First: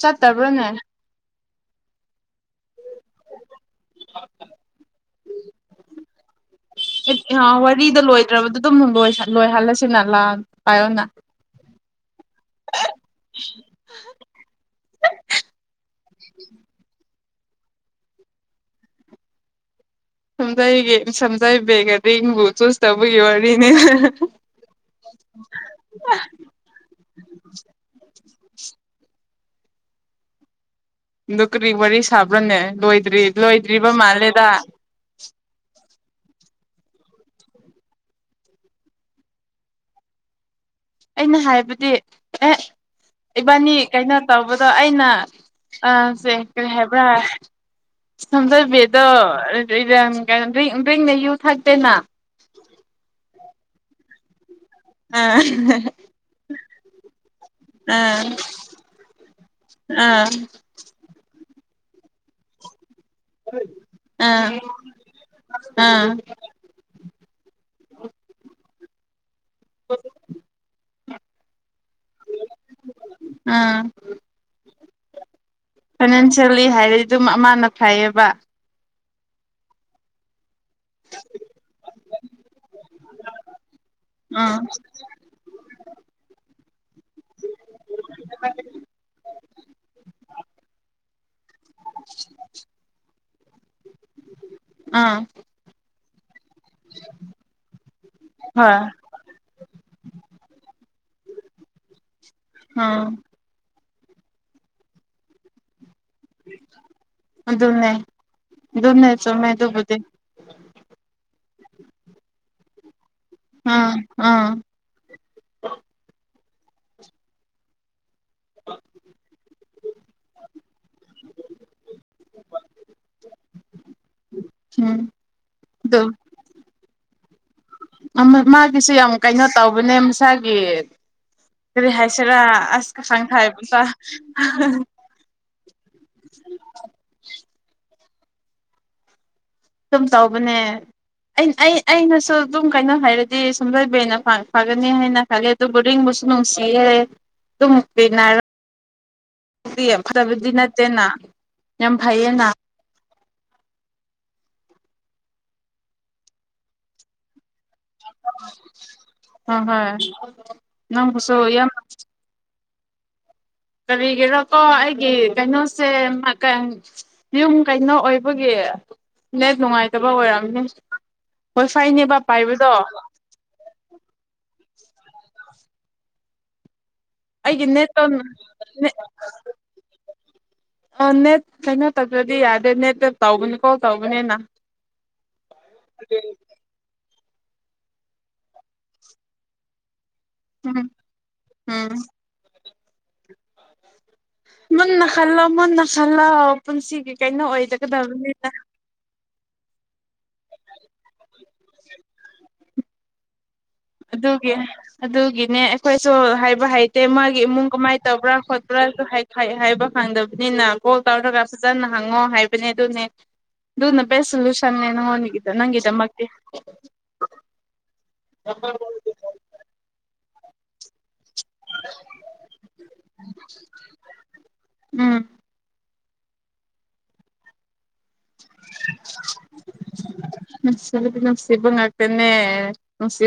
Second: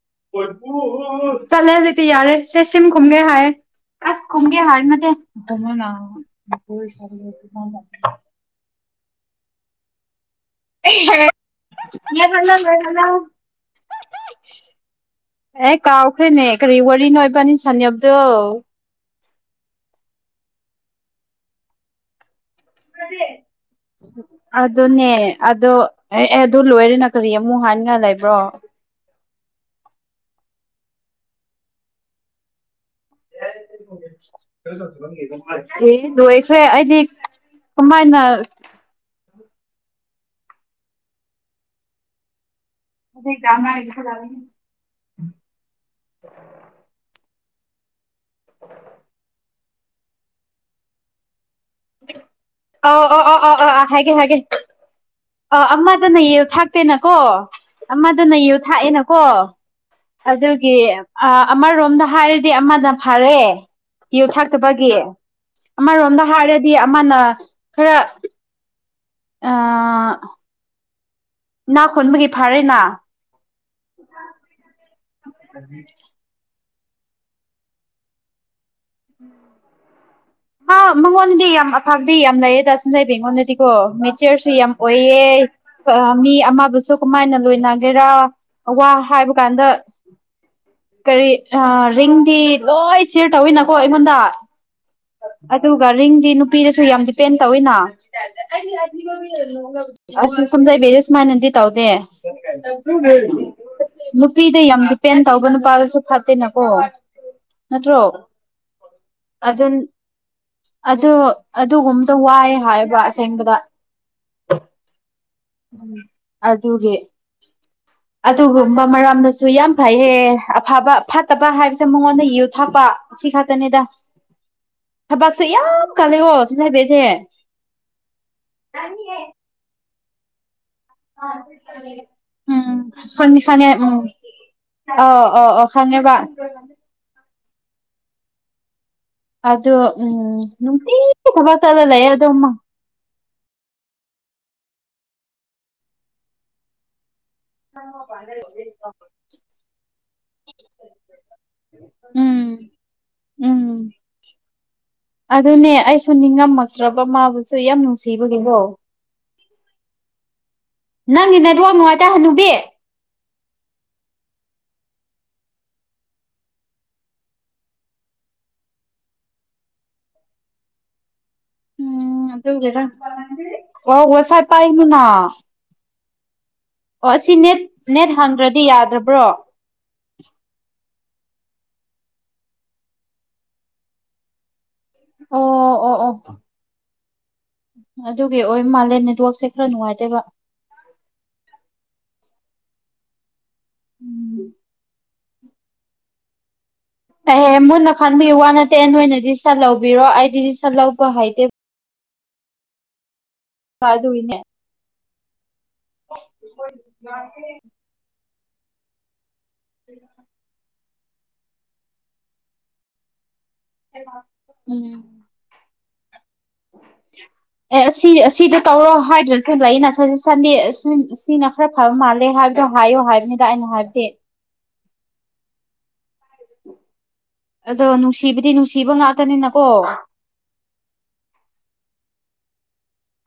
ꯆꯠꯇꯕ꯭ꯔꯥꯅꯦ ꯆꯠꯂꯦ ꯍꯧꯖꯤꯗꯤꯤ ꯌꯥꯔꯦ ꯁꯦ ꯁꯤꯝ ꯈꯨꯝꯒꯦ ꯍꯥꯏꯌꯦ ꯑꯁ ꯀꯣꯨꯝꯒꯦ ꯍꯥꯏ ꯃꯃꯅ ꯂꯣꯏ ꯍꯜꯂꯦ ꯁꯤ ꯅ ꯂꯥ ꯄꯥꯏꯌꯣꯅ ꯌꯥ ꯐ ꯌꯥ ꯑꯦ ꯀꯥꯎꯈ꯭ꯔꯦꯅꯦ ꯀꯔꯤ ꯋꯥꯔꯤꯅꯣꯣꯏꯕꯅꯤ ꯁꯅꯤꯕꯗꯨꯣ ꯁꯝꯖꯥꯏꯒꯦ ꯁꯝꯖꯥꯏ ꯕꯦꯒꯗꯤ ꯏꯕꯨ ꯆꯨꯁ ꯇꯧꯕꯒꯤ ꯋꯥꯔꯤꯅꯦ ꯑꯗꯨꯅꯦ ꯑꯗꯣ ꯑꯦ ꯑꯗꯨꯣ ꯂꯣꯏꯔꯦꯅ ꯀꯔꯤ ꯑꯃꯨꯛ ꯍꯥꯏꯅꯒꯂꯕ ꯋꯥ ꯑ ꯀꯔꯤ ꯋꯥꯔꯤ ꯁꯥꯕ꯭ꯔꯣꯅꯦ ꯂ꯭ꯔꯤ ꯂꯣꯏꯗ꯭ꯔꯤꯕ ꯃꯥꯜꯂꯦꯗ ꯑꯦ ꯂꯣꯏꯈ꯭ꯔꯦ ꯑꯩꯗꯤ ꯀꯃꯥꯏꯅ ꯑꯩꯅ ꯍꯥꯏꯕꯗꯤ ꯑꯦ ꯏꯕꯥꯅꯤ ꯀꯩꯅꯣ ꯇꯧꯕꯗꯣ ꯑꯩꯅ ꯑ ꯁꯦ ꯀꯔꯤ ꯍꯥꯏꯕ꯭ꯔꯥ ꯊꯝꯖꯕꯗꯣꯔꯤ ꯌ ꯑꯣ ꯑꯣ ꯑꯣ ꯑꯣ ꯑꯣ ꯍꯥꯏꯒꯦ ꯍꯥꯏꯒꯦ ꯑ ꯑ ꯑꯃꯗꯅ ꯌꯦꯌꯨ ꯊꯥꯛꯇꯦꯅꯀꯣ ꯑꯥ ꯑꯃꯗꯅ ꯌꯨ ꯊꯥꯛꯑꯦꯅꯀꯣ ꯑꯥ ꯑꯗꯨꯒꯤ ꯑꯃꯔꯣꯝꯗ ꯍꯥꯏꯔꯗꯤ ꯑꯃꯗ ꯐꯔꯑꯦ ꯌꯨ ꯊꯥꯛꯇꯕꯒꯤ ꯑꯥ ꯑꯃꯔꯣꯝꯗ ꯍꯥꯔꯦ ꯑꯃꯅ ꯈꯔ ꯍ ꯅꯥ ꯈꯣꯟꯕꯒꯤ ꯐꯥꯔꯦꯅꯥ ꯑꯥ [inaudible] ꯈꯣꯂꯤ ꯍꯥꯏꯔꯗꯤ ꯑꯗꯨꯝ ꯑꯃꯅ ꯐꯩꯌꯦꯕ ꯎꯝ ꯑ ꯃꯉꯣꯟꯗꯤ ꯌꯥꯝ ꯑꯐꯕꯗꯤ ꯌꯥꯝ ꯂꯩꯌꯦꯗ ꯑꯁꯨꯝ ꯂꯩꯕ ꯑꯩꯉꯣꯟꯗꯗꯤꯀꯣ ꯃꯦꯆꯔꯁꯨ ꯎꯝ ꯌꯥꯝ ꯑꯣꯏꯌꯦ ꯃꯤ ꯑꯃꯕꯨꯁꯨ ꯀꯃꯥꯏꯅ ꯂꯣꯏꯅꯒꯦꯔꯥ ꯋꯥ ꯍꯥꯏꯕ ꯀꯥꯟꯗ ꯀꯔꯤ ꯑ ꯔꯤꯡꯗꯤ ꯂꯣꯏ ꯁꯤꯌꯔ ꯇꯧꯋꯤꯅꯀꯣ ꯑꯩꯉꯣꯟꯗ ꯎꯝ ꯑꯗꯨꯒ ꯔꯤꯡꯗꯤ ꯅꯨꯄꯤꯗꯁꯨ ꯌꯥꯝ ꯗꯤꯄꯦꯟ ꯇꯧꯋꯤꯅ ꯍꯣꯏ ꯑꯁ ꯁꯝꯖꯩꯕꯤ ꯁꯨꯃꯥꯏꯅꯗꯤ ꯇꯧꯗꯦ ꯎꯝ ꯅꯨꯄꯤꯗ ꯌꯥꯝ ꯗꯤꯄꯦꯟ ꯇꯧꯕ ꯅꯨꯄꯥꯗꯁꯨ ꯁꯥꯠꯇꯦꯅꯀꯣ ꯅꯠꯇ꯭ꯔꯣ ꯅꯁꯨ ꯃꯥꯏꯗꯨꯕꯨꯗꯤ ꯑꯗꯨꯒꯨꯝꯇ ꯋꯥꯏ ꯍꯥꯏꯕ ꯑꯕꯗꯥ ꯎꯝ ꯎꯝ ꯎꯝ ꯑꯗꯨꯒꯤ ꯑꯗꯨꯒꯨꯝꯕ ꯃꯔꯝꯅꯁꯨ ꯌꯥꯝ ꯐꯩ ꯑꯦ ꯑꯐꯕ ꯐꯠꯇꯕ ꯍꯥꯏꯕꯁꯦ ꯃꯉꯣꯟꯗ ꯏꯌꯨ ꯊꯥꯛꯄ ꯁꯤ ꯈꯛꯇꯅꯦꯗ ꯎꯝ ꯊꯕꯛꯁꯨ ꯌꯥꯝ ꯑꯗꯨ ꯀꯥꯂꯦꯀꯣ ꯁꯤꯗ ꯍꯥꯏꯕꯤꯁꯦ ꯃꯥꯒꯤꯁꯨ ꯌꯥꯝ ꯀꯩꯅꯣ ꯇꯧꯕꯅꯦ ꯃꯁꯥꯒꯤ ꯀꯔꯤ ꯎꯝ ꯍꯥꯏꯁꯤꯔꯥ ꯑꯁ ꯀꯁꯥꯡ ꯁꯣꯟꯅꯤꯁꯅꯤ ꯈꯥꯏꯕꯇ ꯎꯝ ꯑ ꯑꯣ ꯑꯣ ꯊꯟꯕ ꯑꯗꯨ ꯑꯗꯨꯝ ꯎꯝ ꯇꯧꯕꯅꯦ ꯅꯨꯡꯇꯤ ꯑꯩꯅ ꯊꯕꯛ ꯑꯩ ꯆꯠꯂ ꯂꯩꯌꯦ ꯑꯩꯅꯁꯨ ꯑꯗꯨꯝꯃ ꯑꯗꯨꯝ ꯀꯩꯅꯣ ꯍꯥꯏꯔꯗꯤ ꯗꯤ ꯁꯨꯡꯖꯣꯏꯕꯅ ꯐꯒꯅꯤ ꯍꯥꯏꯅ ꯈꯂꯦ ꯑꯗꯨ ꯕꯨꯔꯤꯡꯕꯨꯁꯨ ꯅꯨꯡꯁꯤꯌꯦꯦ ꯇꯨꯃꯗꯔ ꯌꯥꯝ ꯐꯠꯇꯕꯗꯤ ꯅꯠꯇꯦꯅ ꯌꯥꯝ ꯐꯩꯌꯦꯅ ꯎꯝ ꯎꯝ ꯑꯗꯨꯅꯦ ꯑꯩꯁꯨ ꯅꯤꯡꯉꯝꯃꯛꯇ꯭ꯔꯕ ꯃꯥꯕꯨꯁꯨ ꯌꯥꯝ ꯅꯨꯡ ꯑꯝ ꯍꯝ ꯅꯪꯒꯤ ꯅ‌ꯦꯋꯥ ꯅꯨꯡꯉꯥꯏꯇꯍꯅꯨꯕꯦ ꯀꯔꯤꯒꯤꯔ‌ꯥꯀꯣ ꯑꯩꯒꯤ ꯀꯩꯅꯣꯁꯦ ꯌꯨꯝ ꯀꯩꯅꯣ ꯑꯣꯏꯕꯒꯤ ꯅ‌ꯦꯠ ꯅꯨꯡꯉꯥꯏꯇꯕꯥ ꯑꯣꯏꯔꯝꯅꯦ ꯑꯣꯒꯁꯥꯏ ꯄꯥꯏꯁꯥ ꯄꯥꯏꯕꯅꯤꯅꯥ ꯑꯩ ꯒꯤꯅ‌ꯦꯀ‌ꯣ ꯅꯦꯠ ꯍꯥꯡꯗ꯭ꯔꯗꯤ ꯌꯥꯗ꯭ꯔꯕ꯭ꯔꯣ ꯑ‌ꯣ ꯅꯦꯠ ꯀꯩꯅꯣ ꯇꯧꯗ꯭ꯔꯗꯤ ꯌꯥꯗꯦ ꯅꯦꯠꯇꯠꯇ ꯇꯧꯕꯒꯅꯤ ꯀꯣꯜ ꯇꯧꯕꯅꯤꯅ ꯑꯣ ꯑꯣ ꯑꯣ ꯑꯗꯨꯒꯤ ꯑꯣꯏ ꯃꯥꯂꯦꯝꯂꯦꯟ ꯅꯦꯠꯋꯥꯛꯁꯦ ꯈꯔ ꯅꯨꯡꯉꯥꯏꯇꯦꯕꯥ ꯎꯝ ꯎꯝ ꯎꯝ [unintelligible] ꯀꯩꯅꯣ ꯍꯦ ꯃꯨꯟꯅ ꯈꯟꯕꯤꯌꯨ ꯑꯣꯏꯒꯗꯕꯅꯤꯅ ꯋꯥ ꯅꯠꯇꯦ ꯅꯣꯏ ꯑꯣꯏꯅꯗꯤ ꯁꯠꯍꯧꯕꯤꯔꯣ ꯑꯩꯗꯤ ꯁꯠꯍꯧꯕ ꯍꯩꯇꯦ ꯑꯗꯨꯒꯤꯅꯦ ꯑꯗꯨꯒꯤ ꯑꯗꯨꯒꯤꯅꯦ ꯑꯩꯈꯣꯏꯁꯨ ꯍꯥꯏꯕ ꯍꯩꯇꯦ ꯃꯥꯒꯤ ꯏꯃꯨꯡ ꯀꯃꯥꯏꯅ ꯇꯧꯕ꯭ꯔꯥ ꯄꯨꯔꯛꯑꯁꯨ ꯍꯩ ꯍꯩꯕ ꯈꯪꯗꯕꯅꯤꯅ ꯀꯣꯜ ꯇꯧꯔꯒ ꯐꯖꯅ ꯍꯪꯉꯣ ꯍꯥꯏꯕꯅꯦ ꯑꯗꯨꯅꯦ ꯑꯗꯨꯅꯕꯦꯁ ꯁꯣꯂꯨꯁꯟꯦ ꯅ ꯎꯝ ꯍꯅꯤꯡꯒꯗ ꯅꯪꯗ ꯃꯛꯇꯗꯤ ꯑꯦ ꯁꯤ ꯁꯤꯗ ꯇꯧꯔꯣ ꯍꯥꯏꯗ꯭ꯔ ꯁꯖ ꯅ ꯁꯟꯗꯦ ꯁꯤꯅ ꯈꯔ ꯐꯕ ꯃꯥꯜꯂꯦ ꯍꯥꯏꯕꯗꯣ ꯍꯥꯏꯌꯣ ꯍꯥꯏꯕꯅꯤꯗ ꯑꯩꯅ ꯍꯥꯏꯕꯗꯦ ꯎꯝ ꯑꯗꯣ ꯅꯨꯡꯁꯤꯕꯗꯤ ꯅꯨꯡꯁꯤꯕ ꯉꯥꯛꯇꯅꯤꯅꯀꯣ ꯁꯤꯕꯪꯥꯛꯇꯅꯦ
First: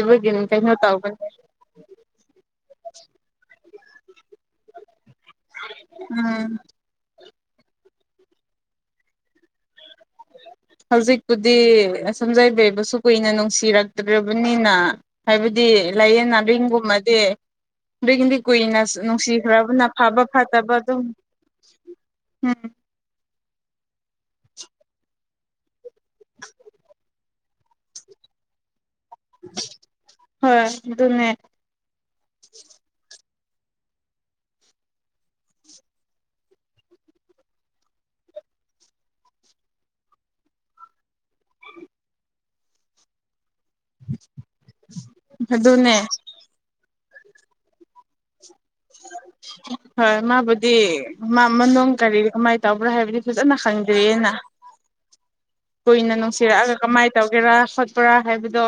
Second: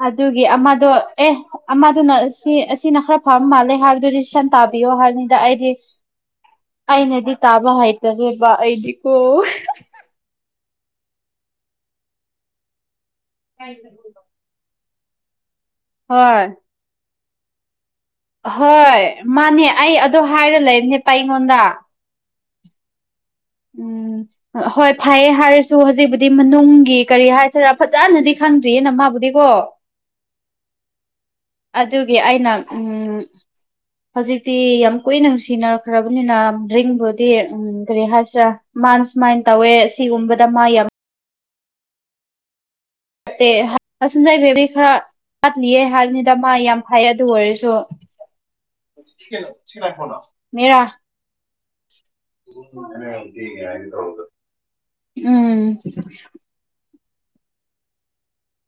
ꯑꯗꯨꯒꯤ ꯑꯃꯗꯣ ꯑꯦ ꯑꯃꯗꯨꯅ ꯁꯤ ꯑꯁꯤꯅ ꯈꯔ ꯐꯔꯝ ꯃꯥꯜꯂꯦ ꯍꯥꯏꯕꯗꯤ ꯁꯟ ꯇꯥꯕꯤꯌꯣ ꯍꯥꯏꯕꯅꯤꯗ ꯑꯩꯗꯤ ꯎꯝ ꯑꯩꯅꯗꯤ ꯇꯥꯕꯥ ꯍꯥꯏꯇꯔꯦꯗꯤꯕꯥ ꯑꯩꯗꯤꯀꯣ ꯍꯧꯖꯤꯛꯄꯨꯗꯤ ꯁꯝꯖꯥꯏꯕꯩꯕꯁꯨ ꯀꯨꯏꯅꯥ ꯅꯨꯡꯁꯤꯔꯛꯇ꯭ꯔꯕꯅꯤꯅ ꯍꯥꯏꯕꯗꯤ ꯂꯥꯏꯌꯦꯡ ꯍꯣꯏ ꯅꯥꯔꯤꯡꯒꯨꯝꯕꯗꯤ ꯑꯗꯨꯏꯒꯤꯗꯤ ꯀꯨꯏꯅ ꯍꯣꯏ ꯃꯥꯅꯦ ꯅꯨꯡꯁꯤꯈ꯭ꯔꯕꯅ ꯑꯩ ꯑꯗꯣ ꯐꯕ ꯍꯥꯏꯔ ꯐꯠꯇꯕ ꯑꯗꯨꯝ ꯂꯩꯕꯅꯦꯕ ꯑꯩꯉꯣꯟꯗ ꯎꯝ ꯎꯝ ꯍꯣꯏ ꯐꯩꯌꯦ ꯍꯥꯏꯔꯁꯨ ꯍꯧꯖꯤꯛꯕꯨꯗꯤ ꯃꯅꯨꯡꯒꯤ ꯀꯔꯤ ꯍꯥꯏ ꯈꯔ ꯐꯖꯅꯗꯤ ꯈꯪꯗ꯭ꯔꯤꯦꯅ ꯃꯥ ꯗꯤꯀꯣ ꯍꯣꯏ ꯑꯗꯨꯅꯦ ꯑꯗꯨꯒꯤ ꯑꯩꯅ ꯎꯝ ꯍꯧꯖꯤꯛꯇꯤ ꯌꯥꯝ ꯀꯨꯏꯅ ꯅꯨꯡꯁꯤꯅꯈ꯭ꯔꯕꯅꯤꯅ ꯗ꯭ꯔꯤꯡꯕꯨꯗꯤ ꯎ ꯀꯔꯤ ꯍꯥꯏ ꯃꯥꯥꯅ ꯁꯨꯃꯥꯏꯅ ꯇꯧꯋꯦ ꯁꯤꯒꯨꯝꯕꯗ ꯃꯥ ꯌꯥꯝ ꯑꯁꯤꯗ ꯑꯩꯕꯦꯕꯗꯤ ꯈꯔ ꯋꯥꯠꯂꯤꯌꯦ ꯑꯗꯨꯅꯦ ꯍꯥꯏꯕꯅꯤꯗ ꯃꯥ ꯌꯥꯝ ꯐꯩ ꯑꯗꯨ ꯑꯣꯏꯔꯁꯨ [inaudible] ꯍꯣꯏ ꯃꯥꯕꯨꯗꯤ ꯃꯦꯔꯥ ꯃꯥ ꯃꯅꯨꯡ ꯀꯔꯤ ꯀꯃꯥꯏꯅ ꯇꯧꯕ꯭ꯔꯥ ꯍꯥꯏꯕꯗꯤ ꯐꯖꯅꯥ ꯈꯪꯗꯦ ꯎꯝ ꯀꯨꯏꯅꯥ ꯅꯨꯡꯁꯤꯔꯛꯑꯒ ꯀꯃꯥꯏꯅ ꯇꯧꯒꯦꯔꯥ ꯈꯣꯠꯄ꯭ꯔꯥ ꯍꯥꯏꯕꯗꯣ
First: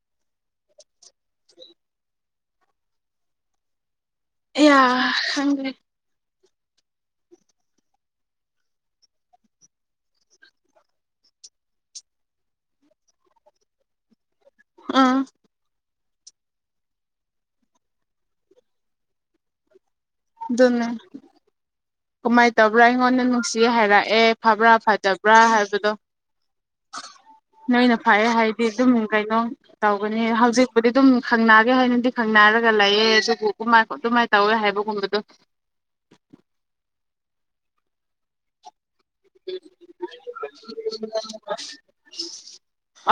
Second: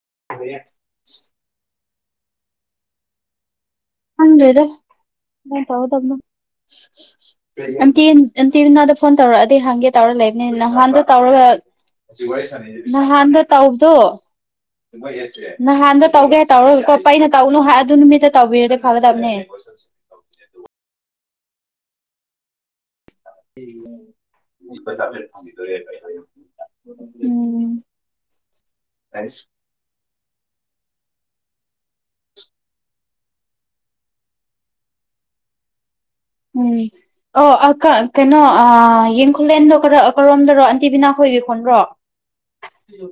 [unintelligible] ꯈ‌ꯪꯗꯔ‌ꯦꯗꯥ ꯑꯌꯥ ꯀꯃꯥꯏ ꯈꯪꯗ꯭ꯔꯦ ꯇꯥꯎꯗꯑꯗꯟꯅ‌ꯣ ꯑꯟꯇꯤ ꯑꯟꯇꯤꯅꯥꯗ ꯐꯣꯟ ꯇꯧꯔꯛꯑꯗꯤ ꯍꯪꯒꯦ ꯇꯧꯔ ꯂꯩꯕꯅꯤ ꯅꯍꯥꯟꯗ ꯇꯧꯔꯒ ꯅꯍꯥꯟꯗꯣ ꯇꯥꯎꯕꯗꯣ ꯑꯥ ꯅꯍꯥꯟꯗꯣ ꯇꯧꯒꯦ ꯍꯥꯏ ꯇꯧꯔꯀꯣꯄ ꯑꯩꯅ ꯇꯧꯅꯨ ꯍꯥꯏ ꯑꯗꯨ ꯅꯨꯃꯤꯠꯇ ꯇꯧꯕꯤꯔꯗ ꯐꯒꯗꯕꯅꯦ ꯀꯃꯥꯏꯅ ꯇꯧꯕ꯭ꯔꯥ ꯑꯩꯉꯣꯟꯗ ꯅꯨꯡꯁꯤ ꯍꯥꯏꯔꯛꯑꯦ ꯐꯕ꯭ꯔꯥ ꯐꯖꯕ꯭ꯔꯥ ꯍꯥꯏꯕꯗꯣ ꯎꯝ ꯅꯣꯏꯅ ꯐꯩꯌꯦ ꯍꯥꯏꯗꯤ ꯑꯗꯨꯝ ꯀꯩꯅꯣ ꯇꯧ ꯍꯧꯖꯤꯛꯄꯨꯗꯤ ꯑꯗꯨꯝ ꯈꯪꯅꯒꯦ ꯍꯥꯏꯅꯗꯤ ꯈꯪꯅꯔꯒ ꯂꯩꯑꯦ ꯑꯗꯨꯕꯨ ꯀꯥꯏꯣ ꯑꯗꯨꯃꯥꯏꯅ ꯇꯧꯋꯦ ꯍꯥꯏꯕꯒꯨꯝꯕ ꯗ ꯎꯝ ꯑꯣ ꯑ ꯀꯩꯅꯣ ꯑ ꯌꯦꯡꯈꯂꯦꯟꯗꯣ ꯀꯔꯣꯝꯗꯔꯣ ꯑꯟꯇꯤꯕꯤꯅꯥ ꯈꯣꯏꯒꯤ ꯈꯣꯣꯟ꯭ꯔꯣ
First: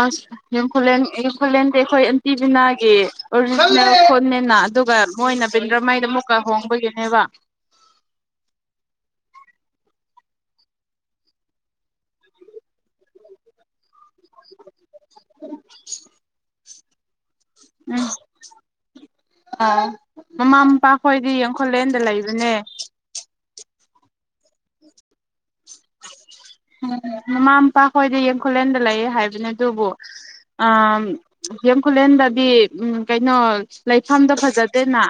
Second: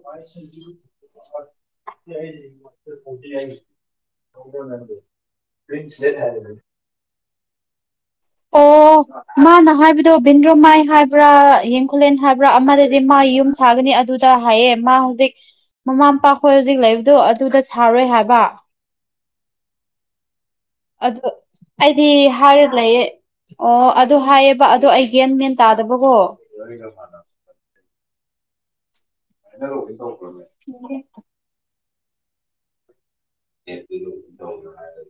ꯑꯁꯈꯨꯂꯦꯟ ꯌꯦꯡꯈꯨꯂꯦꯟꯗꯤ ꯑꯩꯈꯣꯏ ꯑꯟꯇꯤꯕꯤꯅꯥꯒꯤ ꯑꯣꯔꯤꯖꯤꯅꯦꯜ ꯐꯣꯟꯅꯦꯅ ꯑꯗꯨꯒ ꯃꯣꯏꯅ ꯄꯟꯗ꯭ꯔꯃꯩꯗ ꯑꯃꯨꯛꯀ ꯍꯣꯡꯕꯒꯤꯅꯦꯕ ꯑꯣ ꯑꯣ ꯃꯥꯅ ꯍꯥꯏꯕꯗꯣ ꯚꯟꯗ꯭ꯔꯣꯃꯥꯏ ꯍꯥꯏꯕ꯭ꯔꯥ ꯌꯦꯡꯈꯨꯂꯦꯟ ꯍꯥꯏꯕ꯭ꯔꯥ ꯑꯃꯗꯗꯤ ꯃꯥ ꯌꯨꯝ ꯁꯥꯒꯅꯤ ꯑꯗꯨ ꯗ ꯍꯥꯏꯌꯦ ꯃꯥ ꯍꯧꯖꯤꯛ ꯃꯃꯥ ꯃꯄꯥꯈꯣꯏ ꯍꯧꯖꯤꯛ ꯂꯩꯕꯗꯣ ꯑꯗꯨꯗ ꯁꯥꯔꯣꯏ ꯍꯥꯏꯕ ꯑ ꯃꯃꯥ ꯃꯄꯥ ꯑꯗꯨ ꯈꯣꯏꯗꯤ ꯌꯥꯡꯈꯣꯂꯦꯟꯗ ꯑꯩꯗꯤ ꯂꯩꯕꯅꯦ ꯍꯥꯏꯔ ꯂꯩꯌꯦ ꯑꯣ ꯑꯗꯨ ꯍꯥꯏꯌꯦꯕ ꯑꯗꯨ ꯑꯩꯒꯦꯟ ꯃꯦꯟ ꯇꯥꯗꯕꯀꯣ ꯈꯨꯂꯦꯟꯗ ꯂꯩꯌꯦ ꯍꯥꯏꯕꯅꯤ ꯑꯗꯨꯕꯨ ꯎ ꯍꯦꯝ ꯈꯨꯂꯦꯟꯗꯗꯤ ꯎꯝ ꯀꯩꯅꯣ ꯂꯩꯐꯝꯗ ꯐꯖꯗꯦꯅ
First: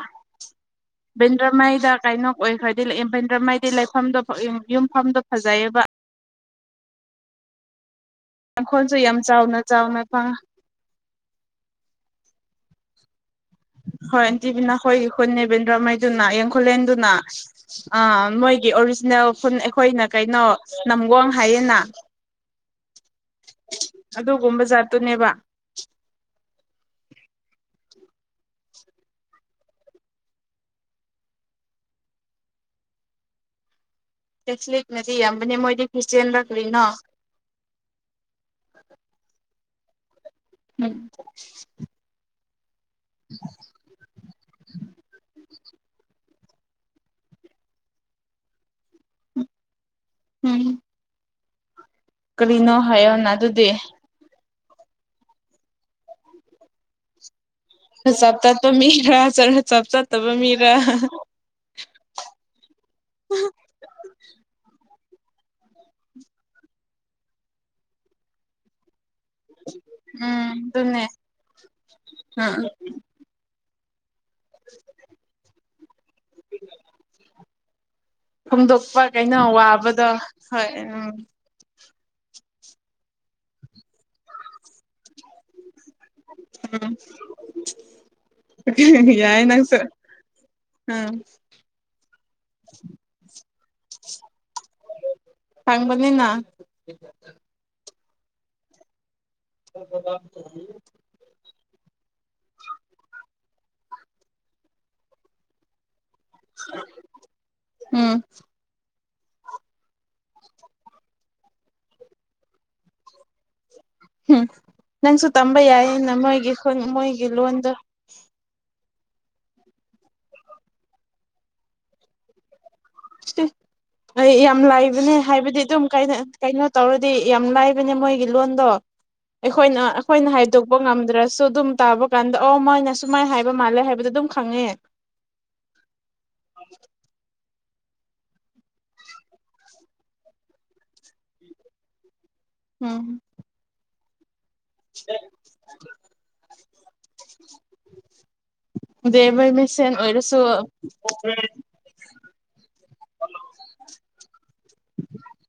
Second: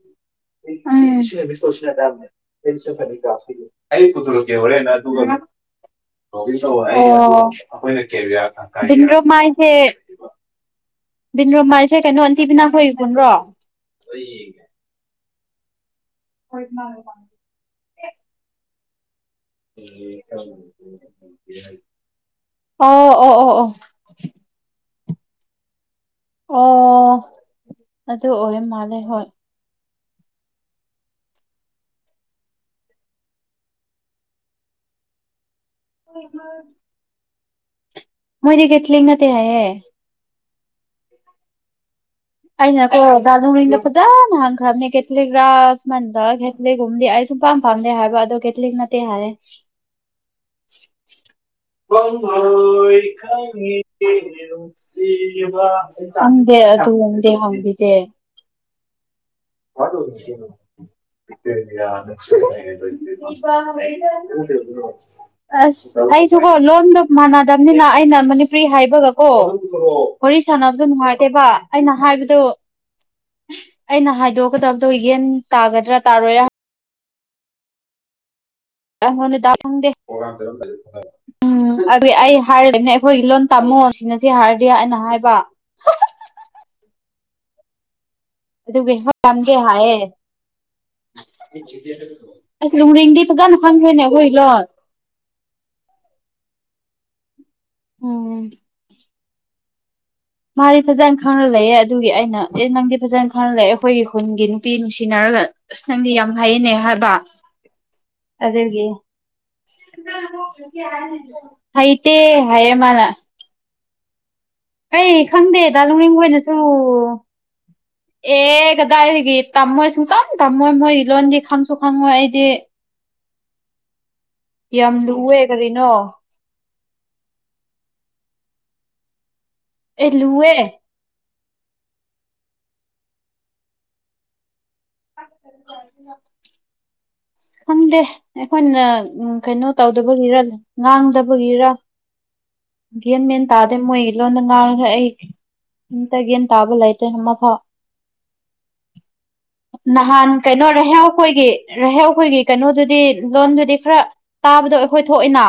ꯎꯝ ꯕꯦꯟꯗ꯭ꯔꯃꯥꯏꯗ ꯀꯩꯅꯣ ꯑꯣꯏꯈꯗꯤ ꯕꯦꯟꯗ꯭ꯔꯃꯥꯏꯗꯤ ꯂꯩꯐꯝꯗꯣ ꯌꯨꯝꯐꯝꯗ ꯐꯖꯩꯕ ꯑꯣ ꯌꯥꯝ ꯆꯥꯎꯅ ꯑꯩꯈꯣꯏꯣꯥꯏꯁꯦ ꯆꯥꯎꯅ ꯐꯪꯉꯦ ꯕꯤꯟ꯭ꯔꯣꯃꯥꯏꯁꯦ ꯀꯩꯅꯣ ꯑꯟꯇꯤꯕꯤꯅꯥ ꯍꯣꯏꯕ꯭ꯔꯣ ꯍꯣꯏ ꯇꯤꯕꯤꯅꯥ ꯍꯣꯏ ꯍꯣꯏ ꯅꯦꯕꯦꯟ꯭ꯔꯃꯥꯏ ꯅ ꯌꯦꯡꯈꯨꯂꯦꯟꯗꯨꯅ ꯃꯣꯏꯒꯤ ꯑꯣꯔꯤꯖꯤꯅꯦꯜ ꯑꯩꯈꯣꯏꯅ ꯀꯩꯅꯣ ꯅꯝꯒꯣꯡ ꯍꯥꯏꯌꯦꯅ ꯑꯣ ꯑꯣ ꯑꯣ ꯑꯣ ꯑꯗꯨꯅꯦꯕ ꯑꯣ ꯑꯗꯨ ꯑꯣꯏ ꯃꯥꯂꯦ ꯍꯣꯏ ꯀꯦꯊꯂꯤꯛꯅꯗꯤ ꯌꯥꯝꯕꯅꯦ ꯃꯣꯏꯗꯤ ꯈ꯭ꯔꯤꯁꯇꯌꯥꯦꯟ ꯂ ꯀ꯭ꯔꯤꯅꯣ ꯃꯣꯏꯗꯤꯦ ꯀꯠꯂꯤ ꯉꯗꯤ ꯍꯥꯏ ꯎꯝ ꯑꯩꯅꯀꯣ ꯨꯔꯤꯗ ꯐꯖꯅ ꯍꯥꯟꯈ꯭ꯔꯕꯅꯦ ꯀꯦꯠꯂꯤꯒ꯭ꯔꯥꯁ ꯃꯟꯗꯦ ꯀꯒꯨꯝꯗꯤ ꯑꯩꯁꯨ ꯄꯥꯝ ꯄꯥꯝꯗꯦ ꯍꯥꯏꯕ ꯑꯗꯣ ꯀꯦꯊꯂꯤꯛ ꯅꯠꯇꯦ ꯍꯥꯏꯌꯦ ꯎꯝ ꯀ ꯀꯔꯤꯅꯣ ꯍꯥꯏꯌꯣꯅ ꯑꯗꯨꯗꯤ ꯈꯉ ꯗꯦ ꯑꯗꯨꯦ ꯍ ꯆꯞ ꯆꯥꯠꯄ ꯃꯤꯔꯥꯔ ꯆꯞ ꯆꯥꯠꯇꯕ ꯃꯤꯔꯥ [inaudible] ꯑꯁ ꯑꯩꯁꯨꯀꯣ ꯂꯣꯟꯗ ꯃꯥꯟꯅꯗꯕꯅꯤꯅ ꯑꯩꯅ ꯃꯅꯤꯄꯨꯔꯤ ꯍꯥꯏꯕꯒ ꯑꯣ ꯎꯝ ꯋꯥꯔꯤ ꯁꯥꯟꯅꯕꯗꯣ ꯑꯗꯨꯅꯦ ꯅꯨꯡꯉꯥꯏꯇꯦꯕ ꯑꯩꯅ ꯍꯥꯏꯕꯗꯨ ꯎꯝ ꯎꯝ ꯑꯩꯅ ꯍꯥꯏꯗꯣꯛꯀꯗꯕꯗꯣ ꯌꯦꯟ ꯇꯥꯒꯗ꯭ꯔꯥ ꯇꯥꯔꯣꯏꯔꯥ ꯑ ꯐꯣꯡꯗꯣꯛꯄ ꯍꯅ ꯀꯩꯅꯣ ꯗꯗꯝ ꯋꯥꯕꯗꯣ ꯍꯣꯏ ꯎꯝ ꯑꯩ ꯑꯩ ꯍꯥꯏꯔꯕꯅꯦ ꯑꯩꯈꯣꯏꯒꯤ ꯂꯣꯟ ꯇꯝꯃꯣ ꯁꯤꯅ ꯁꯤ ꯍꯥꯏꯔꯗꯤ ꯑꯅ ꯍꯥꯏꯕ ꯎꯝ ꯑꯗꯨꯒ ꯍꯣꯏ ꯌꯥꯝꯗꯦ ꯍꯥꯏꯌꯦꯦ ꯎꯝ ꯑꯁ ꯂꯨꯔꯤꯡꯗꯤ ꯐꯖꯅ ꯈꯪꯉꯦꯅꯦ ꯑꯣꯏ ꯂꯣ ꯊꯥꯡꯕꯅꯤꯅ ꯑꯣꯝ ꯑꯣ ꯃꯥꯔꯤ ꯐꯖꯅ ꯈ ꯂꯩꯑꯦ ꯑꯗꯨꯒꯤ ꯑꯩꯅ ꯑꯦ ꯅꯪꯗꯤ ꯐꯖꯅ ꯈꯪꯅ ꯂꯩꯦ ꯑꯩꯈꯣꯏꯒꯤ ꯈꯨꯟꯒꯤ ꯅꯨꯄꯤ ꯅꯨꯡꯁꯤꯅꯔꯒ ꯑꯁ ꯅꯪꯗꯤ ꯌꯥꯝ ꯍꯥꯏꯅꯦ ꯍꯥꯏꯕ ꯎꯝ ꯑꯗꯨꯒꯤ ꯍꯥꯏꯩ ꯇ ꯍꯥꯏꯌꯦ ꯃꯥꯅ ꯎꯝ ꯑꯩ ꯅꯪꯁꯨ ꯇꯝꯕ ꯈꯪꯗꯦꯗ ꯌꯥꯏꯌꯦꯅ ꯃꯣꯏꯒꯤ ꯂꯅꯨꯡꯅꯤꯡꯈꯣꯏꯅꯁꯨ ꯈꯨꯟ ꯃꯣꯏꯒꯤ ꯂꯣꯟꯗꯣ ꯑꯦ ꯀꯗꯥꯏꯒꯤ ꯇꯝꯃꯣꯏ ꯁꯨꯡꯇꯝ ꯇꯝꯃꯣꯏ ꯃꯣꯏꯒꯤ ꯂꯣꯟꯗꯤ ꯈꯪꯁꯨ ꯈꯪꯉꯣꯏ ꯑꯩꯗꯤ ꯑꯩ ꯌꯥꯝ ꯂꯥꯏꯕꯅꯦ ꯂꯨꯋꯦ ꯍꯥꯏꯕꯗꯤ ꯑꯗꯨꯝ ꯀꯔꯤꯅꯣ ꯇꯧꯔꯗꯤ ꯌꯥꯝ ꯂꯥꯏꯕꯅꯦ ꯃꯣꯏꯒꯤ ꯂꯣꯟꯗꯣ ꯑꯩꯈꯣꯏꯅ ꯑꯦ ꯑꯩꯈꯣꯏꯅ ꯂꯨꯋꯦ ꯍꯥꯏꯗꯣꯛꯄ ꯉꯝꯗ꯭ꯔꯁꯨ ꯁꯨ ꯑꯗꯨꯝ ꯇꯥꯕ ꯀꯥꯟꯗ ꯑꯣ ꯃꯣꯏꯅ ꯁꯨꯃꯥꯏꯅ ꯍꯥꯏꯕ ꯃꯥꯜꯂꯦ ꯍꯥꯏꯕꯗꯣ ꯑꯗꯨꯝ ꯈꯪꯉꯦ [inaudible] ꯁ ꯈꯪꯗꯦ ꯑꯩꯈꯣꯏꯅ ꯀꯩꯅꯣ ꯇꯧꯗꯕꯒꯤꯔ ꯉꯥꯡꯗꯕꯒꯤꯔ ꯎꯝ ꯒꯌꯥꯟ ꯃꯦꯟ ꯇꯥꯗꯦ ꯃꯣꯏ ꯂꯣꯟꯗ ꯉꯥꯡꯉꯁꯨ ꯑꯩ ꯀꯩꯝꯇ ꯒꯌꯥꯟ ꯇꯥꯕ ꯂꯩꯇꯦ ꯑꯃ ꯐ ꯗꯦꯕꯩ ꯃꯤꯁꯦꯟ ꯅꯍꯥꯟ ꯑꯣꯏꯔꯁꯨ ꯀꯩꯅꯣ ꯔꯍꯧ ꯑꯩꯈꯣꯏꯒꯤ ꯔꯦꯍꯥꯎꯈꯣꯏꯒꯤ ꯗꯤ ꯂꯣꯟꯗꯨꯗꯤ ꯈꯔ ꯇꯥꯕꯗꯣ ꯑꯈꯣꯏ ꯊꯣꯛꯑꯅ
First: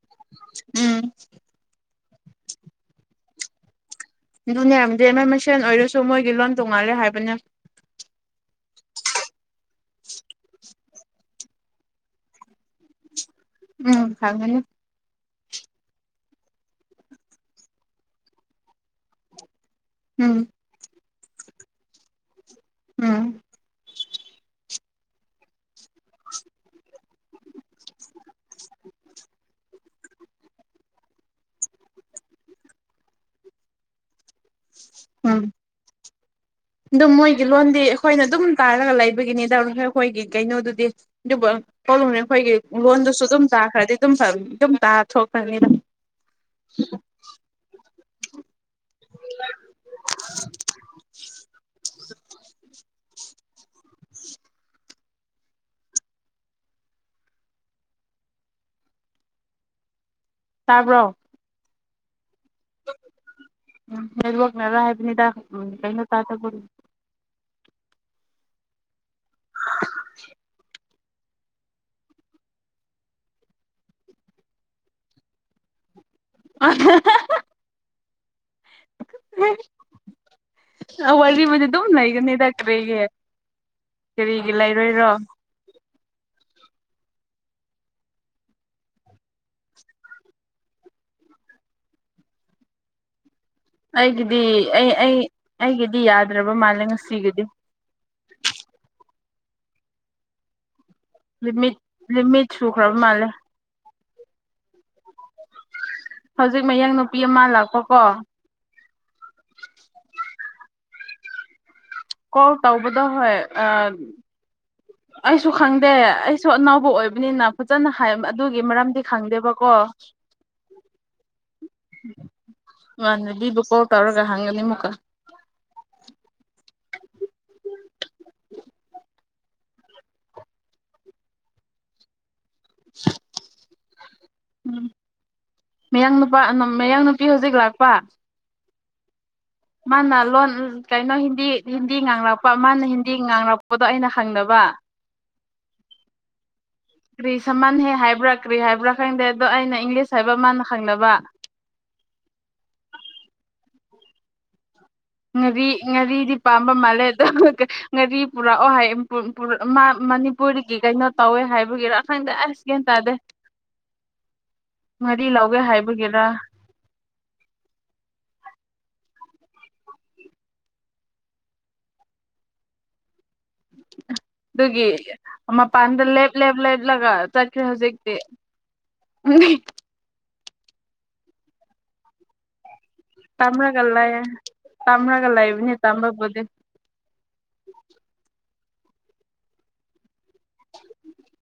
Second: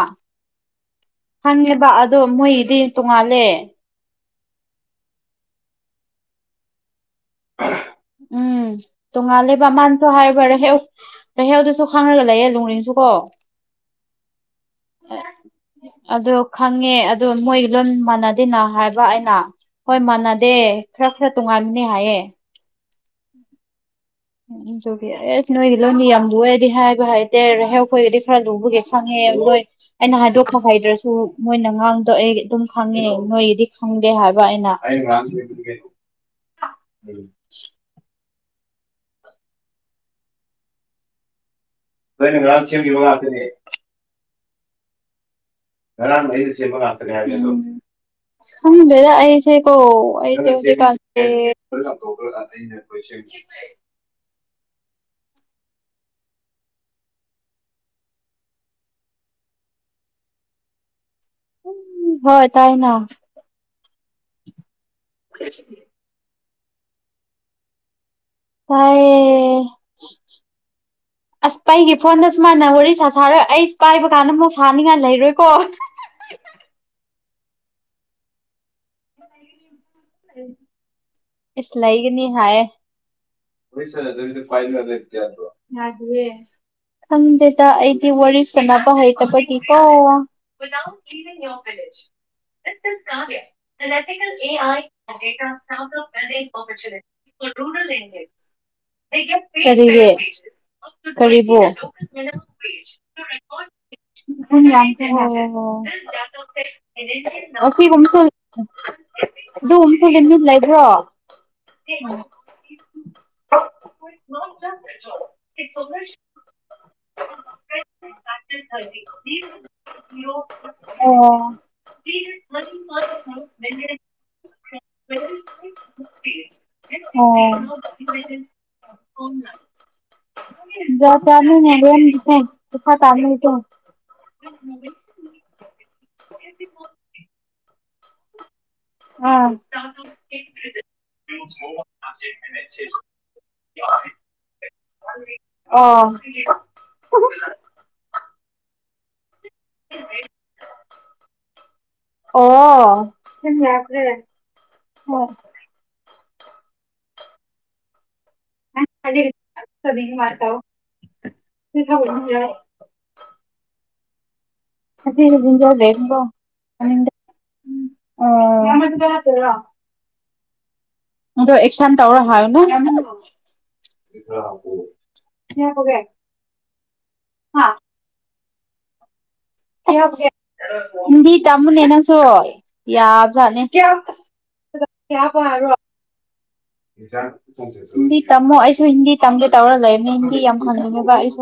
ꯎꯝ ꯈꯪꯉꯦꯕ ꯑꯗ ꯑꯗꯣ ꯃꯣꯏꯒꯤꯗꯤ ꯇꯣꯡꯉꯥꯜꯂꯦ ꯑꯗꯨꯅꯦ ꯑꯝꯗꯤ ꯃꯣꯏ ꯃꯁꯦꯟ ꯑꯣꯏꯔꯁꯨ ꯃꯣꯏꯒꯤ ꯂꯣꯟ ꯇꯣꯡꯉꯥꯜꯂꯦ ꯍꯥꯏꯕꯅꯦ ꯎꯝ ꯇꯣꯡꯉꯥꯂꯦꯕ ꯃꯥꯅꯁꯨ ꯍꯥꯏꯕ ꯔꯦꯍꯧ ꯔꯦꯍꯧꯗꯨꯁꯨ ꯈꯥꯡꯉꯒ ꯂꯩꯌꯦ ꯂꯣꯡꯂꯤꯡꯁꯨ ꯀꯣ ꯎꯝ ꯈꯪꯒꯅꯤ ꯑꯗꯨ ꯈꯪꯉꯦ ꯑꯗꯨ ꯃꯣꯏ ꯂꯣꯏ ꯃꯥꯟꯅꯗꯦꯅ ꯍꯥꯏꯕ ꯑꯩꯅ ꯍꯣꯏ ꯎꯝ ꯃꯥꯟꯅꯗꯦ ꯈꯔ ꯈꯔ ꯇꯣꯉꯥꯟꯕꯅꯦ ꯍꯥꯏꯌꯦ ꯎꯝ ꯑꯗꯨꯒꯤ ꯑꯁ ꯅꯣꯏꯒꯤ ꯂꯣꯟꯗꯤ ꯌꯥꯝ ꯂꯨꯏꯑ ꯍꯥꯏꯕ ꯍꯥꯏꯇꯦ ꯔꯦꯍꯧꯈꯣꯏꯒꯤꯗꯤ ꯈꯔ ꯂꯨꯕꯒꯦ ꯈꯪꯉꯦ ꯂꯣꯏ ꯑꯩꯅ ꯍꯥꯏꯗꯣꯛꯄ ꯍꯩꯗ꯭ꯔꯁꯨ ꯃꯣꯏꯅ ꯉꯥꯡꯕꯗꯣ ꯑꯩ ꯑꯗꯨꯝ ꯈꯪꯉꯦ ꯅꯣꯏꯒꯤꯗꯤ ꯈꯪꯗꯦ ꯍꯥꯏꯕ ꯑꯩꯅ ꯎꯝ ꯑꯗꯨ ꯃꯣꯏꯒꯤ ꯂꯣꯟꯗꯤ ꯑꯈꯣꯏꯅ ꯑꯗꯨꯝ ꯇꯥꯔꯒ ꯂꯩꯕꯒꯤꯅꯤꯗ ꯔꯦꯍꯧꯈꯣꯏꯒꯤ ꯀꯩꯅꯣꯗꯨꯗꯤ ꯑꯗꯨꯕꯨ ꯗꯨꯝ ꯔꯦꯈꯣꯏꯒꯤ ꯂꯣꯟꯗꯨꯁꯨ ꯑꯗꯨꯝ ꯇꯥꯈ꯭ꯔꯗꯤ ꯑꯗꯨꯝ ꯐ ꯑꯗꯨꯝ ꯇꯥꯊꯣꯛ ꯉꯔ ꯃꯗꯤꯁꯦꯕ ꯍꯥꯇꯔꯦ ꯍꯥꯏꯕꯗꯣ ꯑꯁ ꯈꯪꯗꯦꯗ ꯑꯩꯁꯦ ꯀꯣ ꯑꯩꯁꯦ ꯍꯧꯖꯤꯛꯀꯥꯟꯁꯦ [inaudible] ꯇꯥꯕ꯭ꯔꯣ ꯎꯝ ꯍꯣꯏ ꯇꯥꯏꯅ ꯎꯝ ꯅꯦꯠꯋꯥꯔꯛ ꯅꯔ ꯍꯥꯏꯕꯅꯤꯗ ꯎꯝ ꯀꯩꯅꯣ ꯇꯥꯗꯕꯒꯤ ꯇꯥꯏꯌꯦ ꯑꯁ ꯑꯩꯒꯤ ꯐꯣꯟꯗ ꯁꯨꯃꯥꯏꯅ ꯋꯥꯔꯤ ꯁꯥ ꯁꯥꯔꯒ ꯑꯩ ꯄꯥꯏꯕ ꯀꯥꯟꯗ ꯃꯨꯛ ꯁꯥꯅꯤꯡꯉꯥꯏ ꯂꯩꯔꯣꯏꯀꯣ ꯑꯍꯥ ꯍꯥ ꯍꯥ ꯑ ꯋꯥꯔꯤꯕꯨꯗꯤ ꯏꯁ ꯑꯗꯨꯝ ꯂꯩꯒꯅꯤ ꯂꯩꯒꯅꯤꯗ ꯍꯥꯏꯌꯦ ꯀꯔꯤꯒꯤ ꯁꯂꯦ ꯑꯗꯨ ꯀꯔꯤꯒꯤ ꯐ ꯂꯩꯔꯣꯏꯔꯣ [inaudible] ꯈꯪꯗꯦꯗ ꯑꯩꯗꯤ ꯋꯥꯔꯤ ꯁꯥꯟꯅꯕ ꯍꯩꯇꯕꯒꯤꯀꯣ ꯗꯥ ꯌꯂꯦ ꯑꯩꯒꯤꯗꯤ ꯑꯩ [inaudible] ꯑꯩ ꯑꯩꯒꯤꯗꯤ ꯌꯥꯗ꯭ꯔꯕ ꯀꯔꯤꯒꯤ ꯃꯥꯜꯂꯦ ꯉꯁꯤꯒꯤꯗꯤ ꯀꯔꯤꯕꯣ ꯈꯪ ꯌꯥꯝ ꯂꯤꯃꯤꯠ ꯂꯤꯃꯤꯠ ꯑꯣꯍꯣ ꯁꯨꯈ꯭ꯔꯕ ꯃꯥꯜꯂꯦ ꯍꯣ ꯍꯣ ꯍꯧꯖꯤꯛ ꯃꯌꯥꯡ ꯑꯁꯤꯒꯨꯝꯕꯁꯨ ꯅꯨꯄꯤ ꯑꯃ ꯂꯥꯛꯄꯀꯣ ꯂꯩ ꯑꯗꯨꯝꯒꯨꯝꯁꯨ ꯂꯤꯃꯤꯠ ꯂꯩꯕ꯭ꯔꯣ ꯀꯣꯜ ꯇꯧꯕꯗꯣ ꯍꯣꯏ ꯑ [inaudible] ꯑꯩꯁꯨ ꯈꯪꯗꯦ ꯑꯩꯁꯨ ꯑꯅꯧꯕ ꯑꯣꯏꯕꯅꯤꯅ ꯐꯖꯅ ꯍꯥꯏ ꯑꯗꯨꯒꯤ ꯃꯔꯝꯗꯤ ꯈꯪꯗꯦꯕꯀꯣ ꯑꯣ ꯕꯤꯕꯨ ꯀꯣꯜ ꯇꯧꯔꯒ ꯍꯥꯡꯒꯅꯤ ꯃꯨꯛꯀ ꯑꯣ ꯖꯥꯀꯥꯃꯤ ꯅꯒꯦꯝ ꯊꯦ ꯇꯐꯥ ꯇꯥꯃꯜ ꯇ ꯎꯝ ꯃꯌꯥꯡ ꯅꯨꯄꯥ ꯑꯃ ꯃꯌꯥꯡ ꯅꯨꯄꯤ ꯍꯧꯖꯤꯛ ꯂꯥꯛꯄ ꯑꯥ ꯃꯥꯅ ꯂꯣꯟ ꯀꯩꯅꯣ ꯍꯤꯟꯗꯤ ꯍꯤꯟꯗꯤ ꯉꯥꯡꯔꯛꯄ ꯃꯥꯅ ꯍꯤꯟꯗꯤ ꯉꯥꯡꯔꯛꯄꯗꯣ ꯑꯩꯅ ꯍꯪꯗꯕ ꯑ ꯑꯣ ꯀ꯭ꯔꯤ ꯁꯃꯥꯟ ꯍꯦ ꯍꯥꯏꯕ꯭ꯔꯥ ꯀ꯭ꯔꯤ ꯍꯥꯏꯕ꯭ꯔꯥ ꯈꯪꯗꯦ ꯑꯗꯣ ꯑꯩꯅ ꯏꯪꯂꯤꯁ ꯍꯥꯏꯕ ꯃꯥꯅ ꯈꯪꯅꯕ ꯎꯝ ꯉꯥꯔꯤ ꯉꯥꯔꯤꯗꯤ ꯄꯥꯝꯕ ꯃꯥꯜꯂꯦ ꯑꯗꯨꯒ ꯉꯥꯔꯤ ꯄꯨꯔꯛꯑꯣ ꯍꯥꯏ ꯃꯅꯤꯄꯨꯔꯒꯤ ꯀꯩꯅꯣ ꯇꯧꯋꯦ ꯍꯥꯏꯕꯒꯤꯔꯥ ꯈꯪꯗꯦ ꯑꯁ ꯀꯩ ꯇꯥꯗꯦ ꯑꯣ ꯉꯥꯔꯤ ꯂꯧꯒꯦ ꯍꯥꯏꯕꯒꯤꯔ ꯁꯤꯂ ꯑꯗꯣ ꯑꯦꯛꯁꯥꯝ ꯇꯧꯔ ꯍꯥꯏꯅ ꯑꯗꯨꯒꯤ ꯃꯄꯥꯟꯗ ꯂꯦꯞ ꯂꯦꯞ ꯂꯦꯞꯂꯒ ꯆꯠꯈ꯭ꯔꯦ ꯍꯧꯖꯤꯛꯇꯤ ꯎ ꯗꯤ ꯇꯃꯨꯟꯅꯁꯨꯣ ꯌꯥꯕꯖꯅꯤ ꯇꯝꯔꯒ ꯂꯩ ꯇꯝꯔꯒ ꯂꯩꯕꯅꯤ [unintelligible] ꯇꯝꯕꯕꯨꯗꯤ ꯍꯤꯟꯗꯤ ꯇꯝꯃꯣ ꯑꯩꯁꯨ ꯍꯤꯟꯗꯤ ꯇꯝꯒꯦ ꯇꯧꯔꯒ ꯂꯩꯕꯅ ꯍꯤꯟꯗꯤ ꯌꯥꯝ ꯍꯪꯅꯤꯡꯉꯦꯕ ꯑꯩꯁꯨ